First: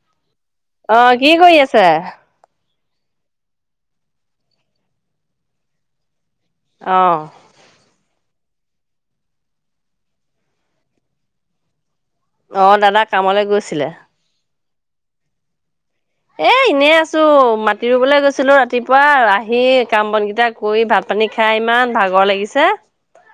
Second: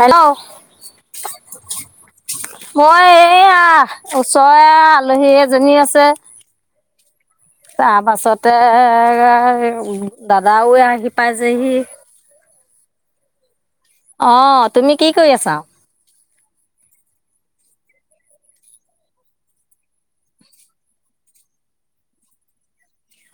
Hello? অ, কি কৰি আছে? মই এইয়া ওচৰে আলহী এজনী আছে। অ'। তাৰ পাছতে দাদাওে আহি পাই যেহি। অ, দাদা কামলৈ গৈছিলে। অ, তুমি কি কৰি আছা? এ, এনে আছো মাটি ৰুবলৈ গৈছিলো ৰাতিপুৱা আহি কাম বনকেইটাক কৰি ভাত পানী খাই ইমান ভাগৰ লাগিছে।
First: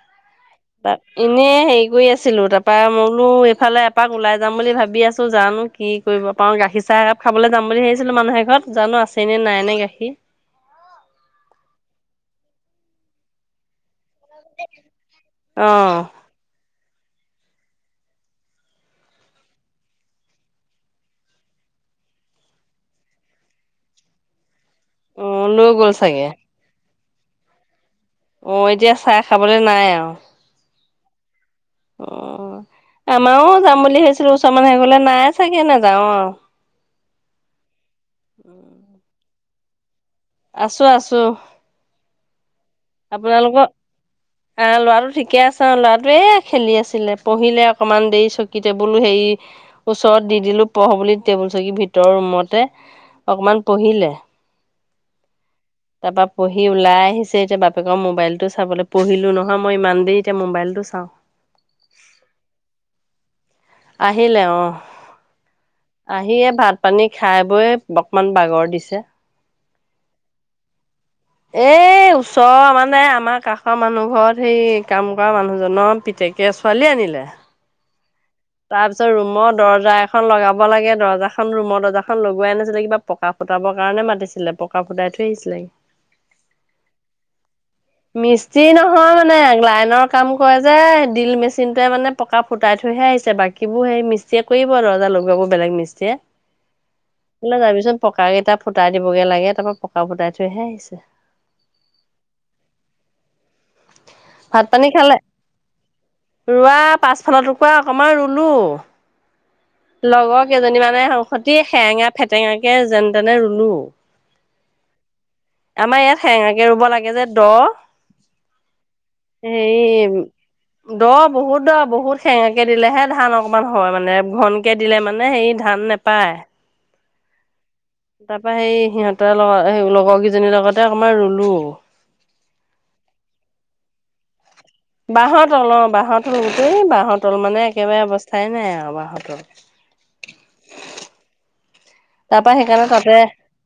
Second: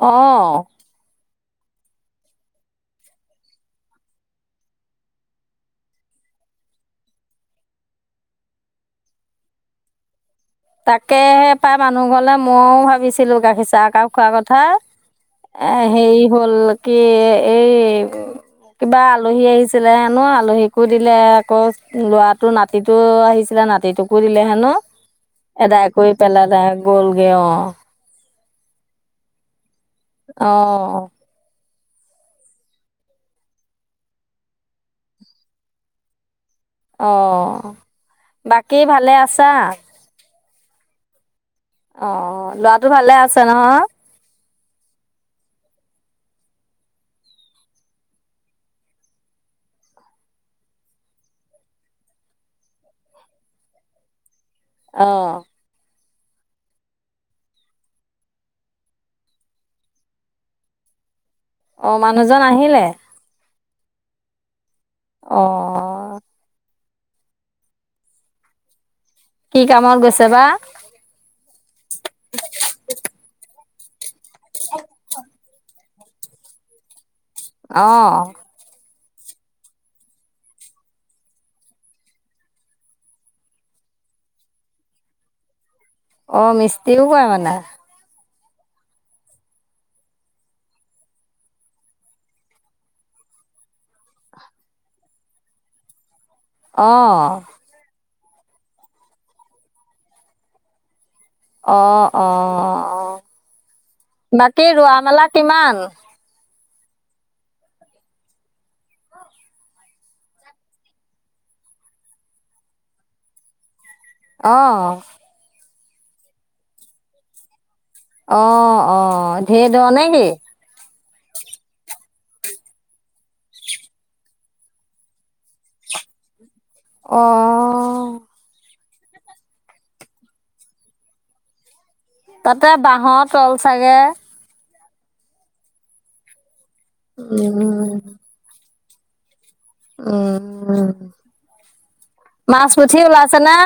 অ'। ত, এনেই হেৰি কৰি আছিলো তাৰাপা মইনো এইফালে এপাক ওলাই যাম বুলি ভাবি আছো জানো। কি কৰিব পাৰওঁ গাখীৰ চাহ একাপ খাবলৈ যাম বুলি ভাবিছিলোঁ মানুহ এ ঘৰত জানো আছেনে নাইনে গাখীৰ। তাকেহে পায় মানুহ ঘৰলে মইও ভাবিছিলো গাখীৰ চাক খোৱা কথা অ এ হেৰি হ'ল কি এই কিবা আলহী আহিছিলে হেনো আলহীকো দিলে আকৌ ল'ৰাটো ন নাতিটো আহিছিলে নাতিটোকো দিলে হেনো। অ লৈ এদায় গ'ল কৰি চাগে পেলাই তাই গ'লগে অ'। অ, এতিয়া চাহ খাবলৈ নাই আৰু। অ'। অ, আমাৰো যাম বুলি ভাবছিলো ওচৰ মান আহে গলে নাই চাগে নাযাওঁ অ'। অ, বাকী ভালে আছা। আছো, আছো। অ, ল'ৰা আপানালোক [inaudible] আহ, ল'ৰাটো ঠিকে আছে আৰু ল'ৰাটোৱে খেলি আছিলে পঢ়িলে অকণমান দেৰি চকী টেবুলো হেৰি ওচৰত দি দিলো পঢ় বুলি টেবুল চকি ভিতৰৰ ৰুমতে। অকমান পঢ়িলে। অ'। তাৰ পৰা পঢ়ি ওলাই আহিছে এতিয়া বাপ কৰ মোবাইলটো চাবলৈ, পঢ়িলোঁ নহয় মই ইমান দেৰি এতিয়া মোবাইলটো চাওঁ। অ' মানুহজন আহিলে? আহিলে অ'। অ'। আহিয়েই ভাত পানী খাই বৈ অকমান বাগৰ দিছে। কি কামত গৈছে বা? এ ওচৰৰ মানে আমাৰ কাষৰ মানুহ ঘৰত সেই কাম কৰা মানুহজনৰ পিতেকে ছোৱালী আনিলে। অ'। তাৰপিছত ৰুমৰ দৰ্জা এখন লগাব লাগে, দৰ্জাখন ৰুমৰ দৰ্জাখন লগোৱাই নাছিলে কিবা পকা ফুটাবৰ কাৰণে মাতিছিলে পকা ফুটাই থৈ আহিছিলে। অঁ মিস্ত্ৰীও কৰে মানে? মিস্ত্ৰী নহয় মানে লাইনৰ কাম কৰে যে ড্ৰিল মেচিনটোৱে মানে পকা ফুটাই থৈহে আহিছে। বাকীবোৰ সেই মিস্তীয়ে কৰিব, ৰ্দজা লগোৱাবোৰ বেলেগ মিস্তীয়ে। অঁ। বোলে যাবিচোন পকা কেইটা ফুটাই দিবগে লাগে, তাৰ পৰা পকা ফুটাই থৈহে আহিছে। অ' অ' অ' ভাত বাকী পানী ৰোৱা খালে মেলা কিমান? ৰোৱা পাচফালৰ টুকুৰা অকমান ৰুলো। লগৰ কেইজনী মানে সতি সেৰেঙা ফেটেঙাকে যেন তেনে ৰুলো। অঁ। আমাৰ ইয়াত সেঙাকে ৰুব লাগে যে দ'। অ' অ' ঢেৰ দ' নে হেৰি কি? দ' বহুত দ' বহুত সেঙেকে দিলেহে ধান অকমান হয় মানে, ঘন কে দিলে মানে হেৰি ধান নোপায়। অ'। তাৰ পৰা সেই সিহঁতৰ লগ লগৰ কেইজনীৰ লগতে অকমান ৰুলো। তাতে বাঁহৰ তল চাগে? বাঁহৰ তল অ বাহঁৰ তল গোটেই বাঁহৰ তল উম মানে একেবাৰে অৱস্থাই নাই আৰু বাঁহৰ তল। উম তাৰপা মাছ সেইকাৰণে পুঠি তাতে ওলাইছেনে?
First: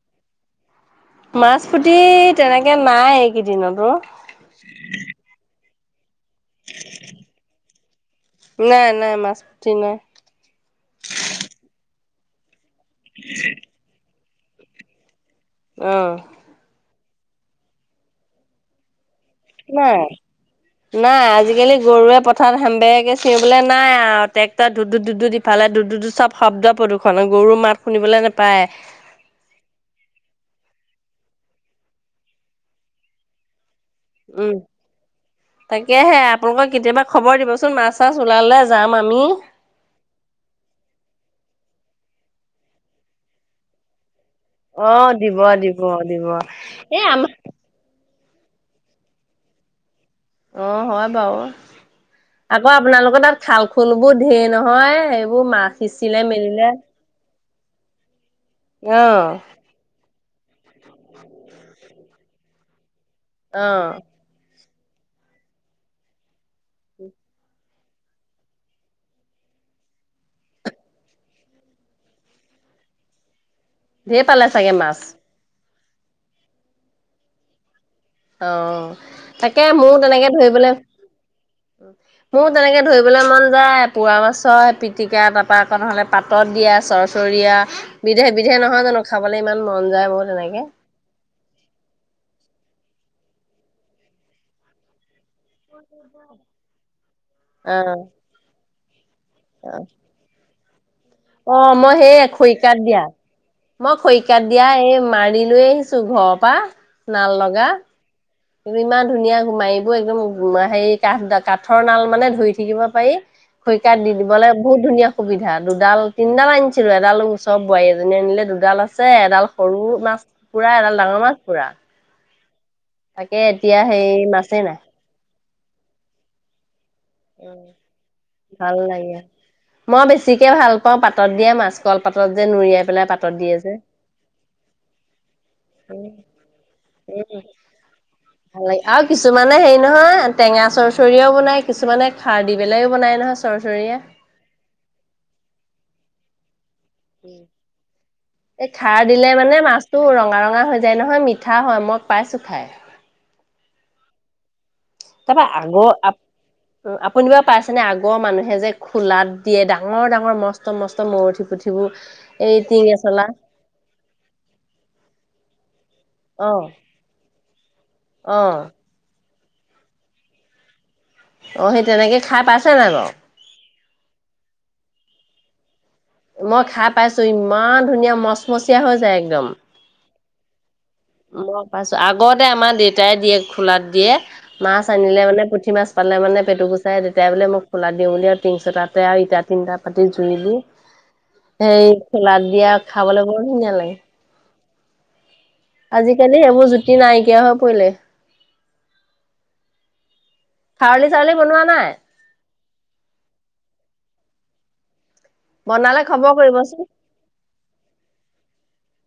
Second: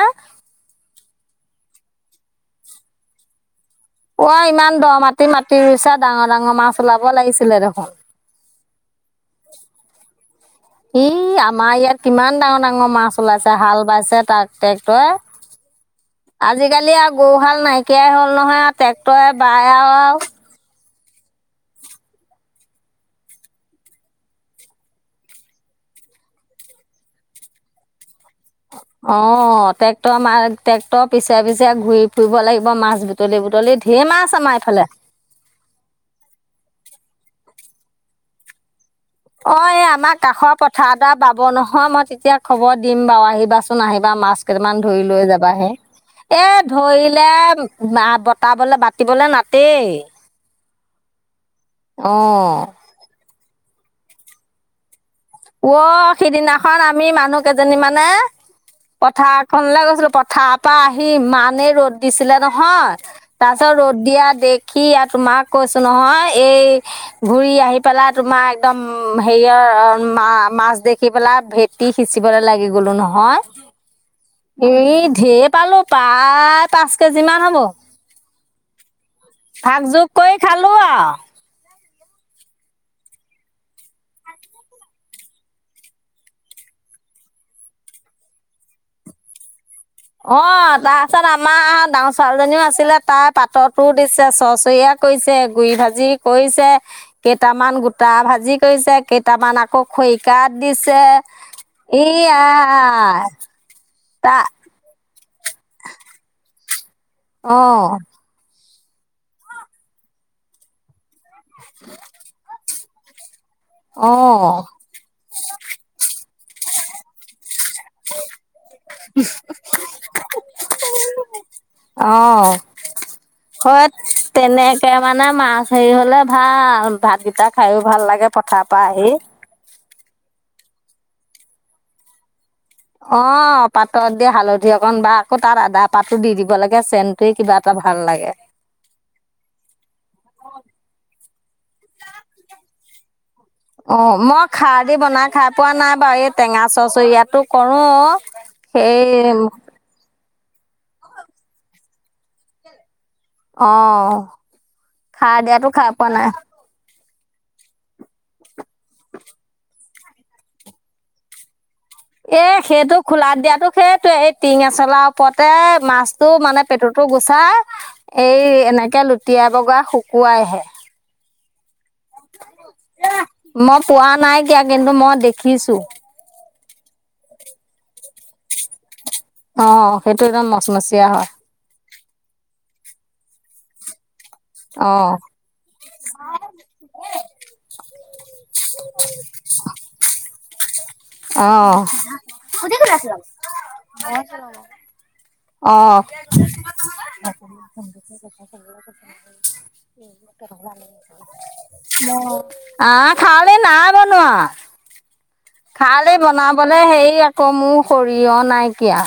মাছ পুতি তেনেকে নাই এইকেইদিনত অ'। অ' আই ইমান দ' মাটি মাটি ৰুইছা ডাঙৰ ডাঙৰ মাছ ওলাব লাগিছিলে দেখোন। নাই নাই মাছ পুতি নাই। ই আমাৰ ইয়াত কিমান ডাঙৰ ডাঙৰ মাছ ওলাইছে হাঁল বাইছে তাত ট্ৰেক্টৰে। অ'। আজিকালি আৰু গৰুহাল নাইকিয়াই হ'ল নহয় আৰু ট্ৰেক্টৰে বায় নাই। আৰু। নাই আজিকালি গৰুৱে পথাৰ হেম বেকে চিঞবলৈ নাই আৰু ট্ৰেক্টৰ ধু ধু দি ফালে দু দু চব শব্দ প্ৰদূষণ গৰুৰ মাত শুনিবলৈ নোপায়। অ' ট্ৰেক্টৰ মা ট্ৰেক্টৰ পিছে পিছে ঘূৰি ফুৰিব লাগিব মাছ বুটলি বুটলিত ঢেৰ মাছ উম আমাৰ এইফালে। তাকেহে আপোনালোকে কেতিয়াবা খবৰ দিবচোন মাছ চাছ ওলালে যাম আমি। অঁ এই আমাৰ কাষৰ পথাৰ এদৰা বাব নহয় মই তেতিয়া খবৰ দিম বাৰু আহিবাচোন আহিবা মাছ কেইটামান অ ধৰি লৈ দিব যাবাহে। দিব দিব এ এ ধৰিলে আমাৰ বা বতাবলে বতিবলে নাতেই। অ' হয় বাৰু। আকৌ অ'। আপোনালোকৰ তাত খাল খুল বোৰ ঢেৰ নহয় এইবোৰ মাছ অ', সিঁচিলে মেলিলে সিদিনাখন আমি মানুহ কেইজনী মানে অ পথাৰ ফলৈ গৈছিলো পথাৰ পৰা আহি ইমানেই ৰ'দ দিছিলে নহয়। অ তাৰপিছত ৰ'দ দিয়া দেখি আৰু তোমাক কৈছো নহয় এই ঘুৰি আহি পেলাই তোমাৰ একদম হেৰিয়ৰ মা মাছ দেখি পেলা ভেটি সিঁচিবলৈ লাগি গলো নহয়। ঢেৰ পালে চাগে মাছ এই ঢেৰ পালো প্ৰায় পাঁচ কেজি মান হ'ব। অ', তাকে ভাগ মোৰ যোগ তেনেকে কৰি ধৰিবলে খালো আৰু মোৰ তেনেকে ধৰিবলৈ মন যায় পোৰা মাছ হয় পিটিকা তাৰপা আকৌনহলে পাত পাতত দিয়া চৰ্চৰি দিয়া বিধে বিধে নহয় জানো খাবলৈ ইমান মন যায় মোৰ তেনেকৈ। তাৰপিছত আমাৰ ডাঙৰ ছোৱালীজনীও আছিলে তাৰ পাটটো দিছে চৰ্চৰিয়া কৰিছে। গুৰি ভাজি কৰিছে কেইটামান অ গোটা ভাজি কৰিছে কেইটামান অ আকৌ খৰি কাট দিছে। অ', মই ই সেই খৰিকাত দিয়া। আই মই তা খৰিকাত দিয়া এই মাৰি লৈ আহিছো ঘৰৰ পৰা নাল অ লগা। ইমান ধুনীয়া মাৰিব একদম হে কাঠ দাক কাঠৰ নাল মানে ধুই থাকিব পাৰি খৰিকাত অ দি দিবলৈ বহুত ধুনীয়া সুবিধা দুডাল তিনিডাল আনিছিলো এডাল ওচৰৰ বোৱাৰী এজনী আনিলে দুডাল আছে এডাল সৰু মাছ পুৰা এডাল ডাঙৰ মাছ পুৰা। অ', তাকে এতিয়া হয় হেৰি মাছেই নাই তেনেকে মানে মাছ হেৰি হলে ভাল ভাতকেইটা খাইও ভাল লাগে। পথাৰ ভাল পৰা আহি লাগে মই বেছিকে ভাল পাওঁ পাতত দিয়া মাছ কল পাতত যে নুৰিয়াই পেলাই পাতত দিয়ে অ', যে। পাতত দি হালধি অকন বা আকৌ তাত আদা পাতো দি দিব লাগে চেন তটেই উম, কিবা এটা ভাল লাগে। ভাল লাগে আৰু কিছুমানে হেৰি নহয় টেঙা চৰচৰিয়াও বনাই কিছুমানে খাৰ দি পেলাইও বনাই নহয়। চৰচৰীয়া। অ', মই খাৰ দি বনাই খাই পোৱা নাই বাৰু এই টেঙা চচ ইয়াতো কৰো সেই তো ৰঙা ৰঙা হৈ যায় নহয় মিঠা হয় মই পাইছোঁ খাই। অ', খাৰ তাৰপা দিয়াটো আগৰ খাই পোৱা নাই। আপুনি বাৰু পাইছেনে আগৰ মানুহে যে খোলাত দিয়ে ডাঙৰ ডাঙৰ মস্ত মস্ত মৰঠি পুথিবোৰ। এ সেইটো খোলাত দিয়াতো সেইটোোৱে এই টিঙ আচলাৰ ওপৰতে মাছ টো অ', মানে পেটোতো গুচাই অ', এই এনেকে লুটিয়াই বগৰা শুকুৱাইহে। অঁ', সেই তেনেকৈ খাই পাইছে নে নাই বাৰু। মই পোৱা নাই কিয় কিন্তু মই দেখিছো। মই খাই পাইছোঁ ইমান ধুনীয়া মচমচীয়া হৈ যায় একদম। অঁ', সেইটো একদম মচমচীয়া হয়। মই পাইছো আগতে আমাৰ দেউতাই দিয়ে খোলাত দিয়ে। মাছ অ' আনিলে মানে পুঠি মাছ পালে মান পেটু গুচাই দেউতাই বোলে মোক খোলা দিওঁ বুলি আৰু তিংচোটাতে আৰু ইটা তিনিটাত পাতি জুই দি অ' সেই খোলাদ দিয়া খাবলৈ বৰ ধুনীয়া লাগে। [unintelligible] অ' আজিকালি সেইবোৰ জুতি নাইকিয়া হৈ পৰিলে। [unintelligible] [unintelligible] খাৰলি চাৰলি বনোৱা নাই? [unintelligible] আহ খালালি নাই বনোৱা। বনালে খৰালি খবৰ বনাবলে কৰিবচোন। সেই আকৌ মোৰ সৰিয়হ নাইকিয়া।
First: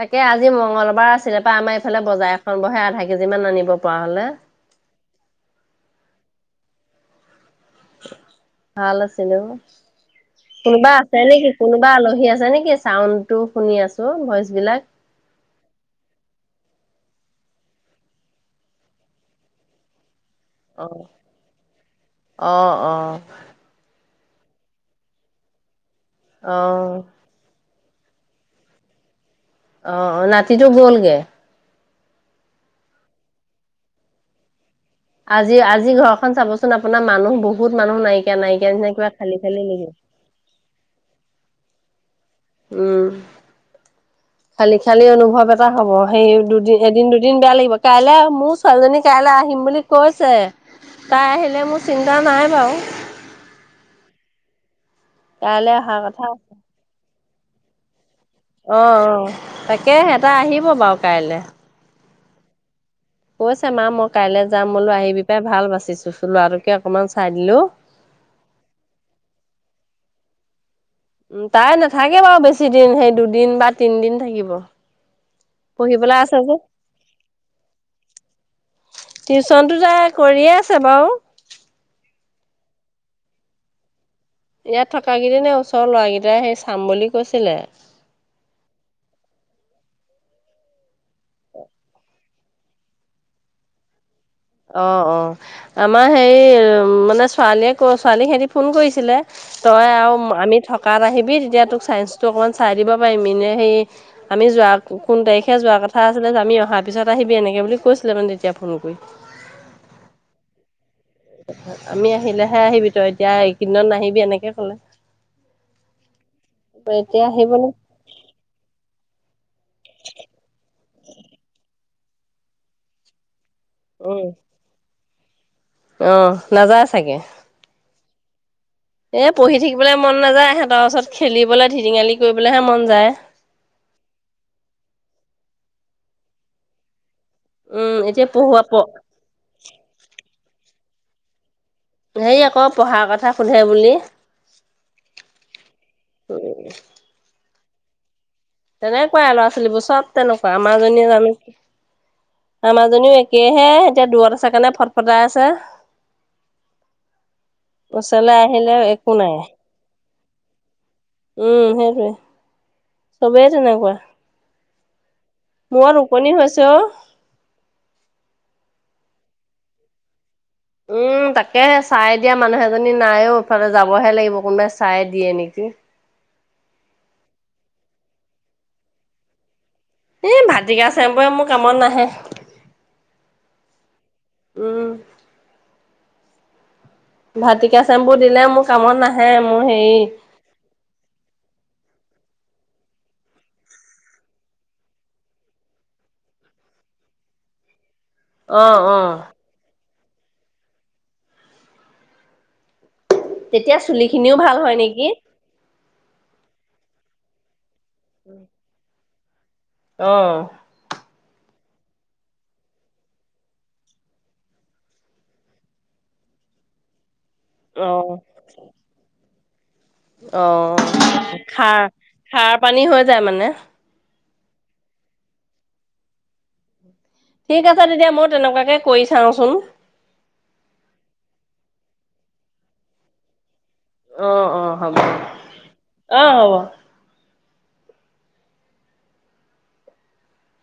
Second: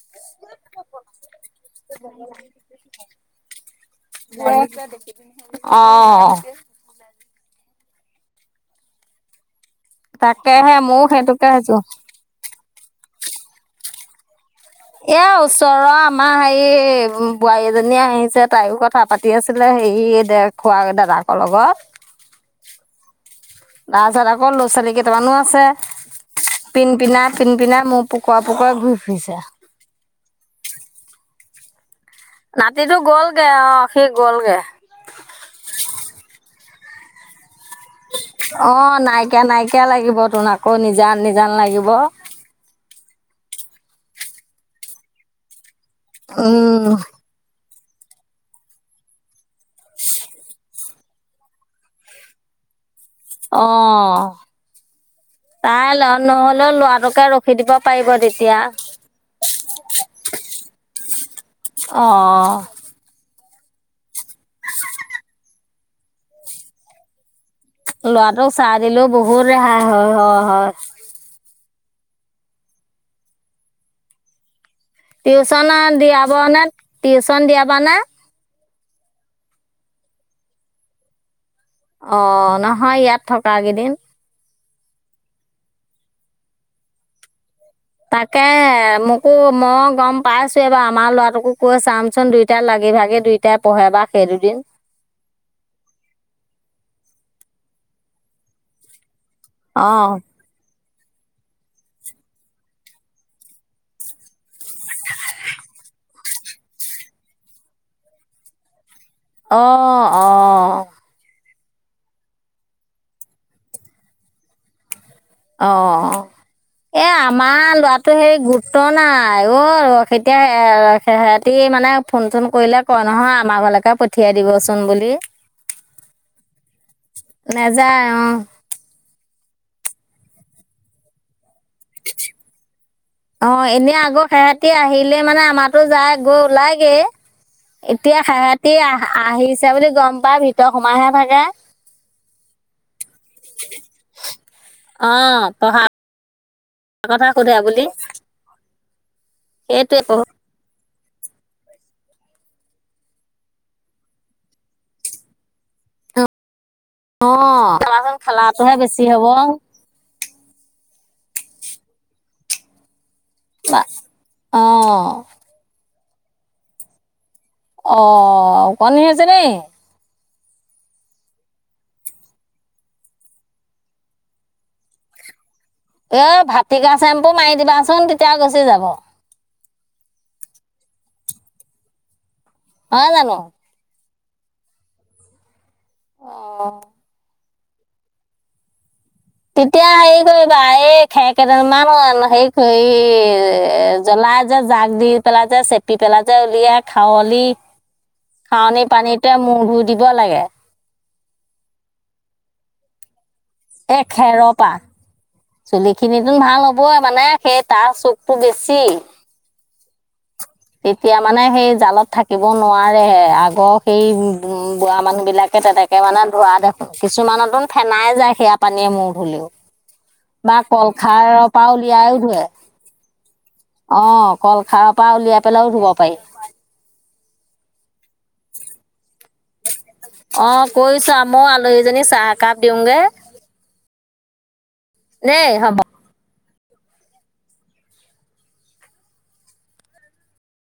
তাকে আজি মঙগলবাৰ আছিলে পাই আমাৰ এইফালে বজাৰ এখন বহে আধা কেজি মান আনিব পৰা হ'লে। অ' ভাল আছিলে অ'। তাকেহে কোনোবা ময়ো আছে সেইটোকে নেকি ভাবিছো। কোনোবা আলহী আছে নেকি চাউণ্ডটো শুনি আছো ভইচ বিলাক? এ ওচৰৰ আমাৰ হেৰি বোৱাৰী এজনী আহিছে তাইো কথা পা পাতি আছিলে হেৰি দে খোৱা অ দাদাকৰ লগত। অ', অ'। তাৰছত, আকৌ ল'ৰা ছোৱালী কেইটামানো আছে অ পিন্ পিনাত পিন্ পিনে মোৰ পুকুৰা পুকুৰাৰে ঘূৰি ফুৰিছে অ', নাতিটো গ'লগে নাতিটো গ'লগে, অ', সি গ'লগে আজি আজি ঘৰখন চাবচোন, আপোনাৰ মানুহ বহুত মানুহ নাইকিয়া নাইকিয়া নিচিনা অ', কিবা খালি নাইকিয়া খালি নাইকিয়া লাগিৱ লাগিব তোনা ক আকৌ নিজান নিজান লাগিব উম, খালি খালি অনুভৱ এটা হব সেই দুদিন উম, এদিন দুদ দিন বেয়া লাগিব কাইলৈ মোৰ ছোৱালীজনী কাইলৈ আহিম বুলি কৈছে তাই আহিলে, মোৰ চিন্তা নাই বাৰু অ', কাইলৈ তাই অহা কথা আছে। নহ'লেও লৰাটোকে ৰখি দিব পাৰিব তেতিয়া অ, অ', তাকে অ', কৈছে মা মই কাইলে যাম বোলো আহিবি পাই ভাল বাচিছো, লৰাটোকে অকমান চাই দিলো লৰাটোক চাই দিলেও বহুত ৰেহাই হয় হয় হয় উ তাই নাথাকে বাৰু, বেছি দিন সেই দুদিন বা তিনদিন থাকিব টিউচন পঢ়ি পেলাই দিয়াব আছে যে নে, টিউচন দিয়াব নে টিউশ্যনটো ত কৰিয়ে আছে বাৰু অ', নহয় ইয়াত থকা কেইদিন ইয়াত থকাকেইদিনে ওচৰৰ ল'ৰাকেইটাই সেই চাম বুলি কৈছিলে তাকে মোকো মই গম পাইছোবাৰ, আমাৰ লৰাটোকো কৈ চামচোন দুইটা লাগি ভাগি দুই তে পঢ়ে বা সেই দুদিন অ', অ', আমাৰ হেৰি মানে ছোৱালীয়ে ক ছোৱালীক সেদিন ফোন কৰিছিলে তই অঁ আৰু আমি থকাত আহিবি, তেতিয়া তোক চাইন্সটো অকমান চাই দিব পাৰিম এনে সেই আমি যোৱা কোন তাৰিখে যোৱাৰ কথা আছিলে, আমি অহাৰ পিছত আহিবি এনেকৈ বুলি কৈছিলে মানে, তেতিয়া ফোন কৰি অ ', অ', অ', আমি আহিলেহে আহিবি, তই এতিয়া এইকিদনত নাহিবি এনেকে কলে অ ', অ', এ এতিয়া আমাৰ আহিবনে লৰা তো সেই গুৰুত্ব নাই অ', সেতিয়া সেহেতি মানে ফোন চোন কৰিলে ক নহয়, আমাৰ ঘৰলৈকে উম পঠিয়াই দিবচোন বুলি অ', নাযায় চাগে নেযায় অ এ পঢ়ি থাকিবলৈ মন নাযায়, সিহঁতৰ ওচৰত খেলিবলৈ ধিটিঙালি কৰিবলৈহে মন যায় অ', এনে আগৰ সেহতি আহিলে মানে, আমাৰো যায় গৈ ওলাইগে উম এতিয়া পঢ়োৱা সেহতি প আহ আহিছে বুলি গম পাই ভিতৰত সোমাইহে ভাগে হেৰি আকৌ, পঢ়াৰ কথা সোধে বুলি অ', পঢ়া উম কথা সোধে বুলি তেনেকুৱাই ল'ৰা ছোৱালীবোৰ, সেইটোৱে চব পঢ়ো তেনেকুৱা, আমাৰজনীয়ে জানে আমাৰাজনীও একেহে, এতিয়া দূুৱৰত আছে কাৰণে ফট ফটাই আছে অ', খেলাখন ওচৰলৈ আহিলে খেলাটোহে বেছি একো হব নাই উম, সেইটোৱে চবেই তেনেকুৱা অ' মুৰত ওকনি হৈছো অ', অ', কনি হৈছে ন উম, তাকে চাই দিয়া মানুহ এজনী নাইও, ইফালে যাবহে লাগিব কোনোবাই চাই দিয়ে নেকি এ ভাটিকা চেম্পু মাৰি দিবাচোন তেতিয়া গুচি যাব এই ভাটিকা চেম্পুয়ে মোৰ কামত নাহে অ', জানো উম। অ', ভাটিকা চেম্পু দিলে মোৰ কামত নাহে মোৰ হেৰি কি কৰিবা এই খে কেইদমানা হে এ জলাই যে জাক দি পেলা যায় চেপি পেলাই যায় উলিয়াই খাওঁলি অ খাৱনি অ পানীটোৱে মূৰ ধুই দিব লাগে তেতিয়া চুলিখিনিও ভাল হয় নেকি চুলি খিনিতোন ভাল হ'বই মানে সেই তাৰ চুখটো বেছি অ তেতিয়া মানে সেই জালত থাকিব নোৱাৰেহে আগৰ সেই উ বুঢ়া মানুহ বিলাকে তেনে তে মানে ধোৱা দেখোন কিছুমানতো অ ফেনাই যায় সেয়া পানীয়ে মূৰ ধলও অ বা কলখাৰৰ পৰা খাৰ উলিয়াইও ধুৱে খাৰ পানী হৈ যায় মানে অ কল খাৰৰ পৰা উলিয়াই পেলাইও ধুব পাৰি ঠিক আছে তেতিয়া মই তেনেকুৱাকে কৰি চাওঁচোন অ কৰিৈছো ময় আলহীজনী চাহ একাপ দিওঁগে অ অ হ'ব নেই হ'ব অ হ'ব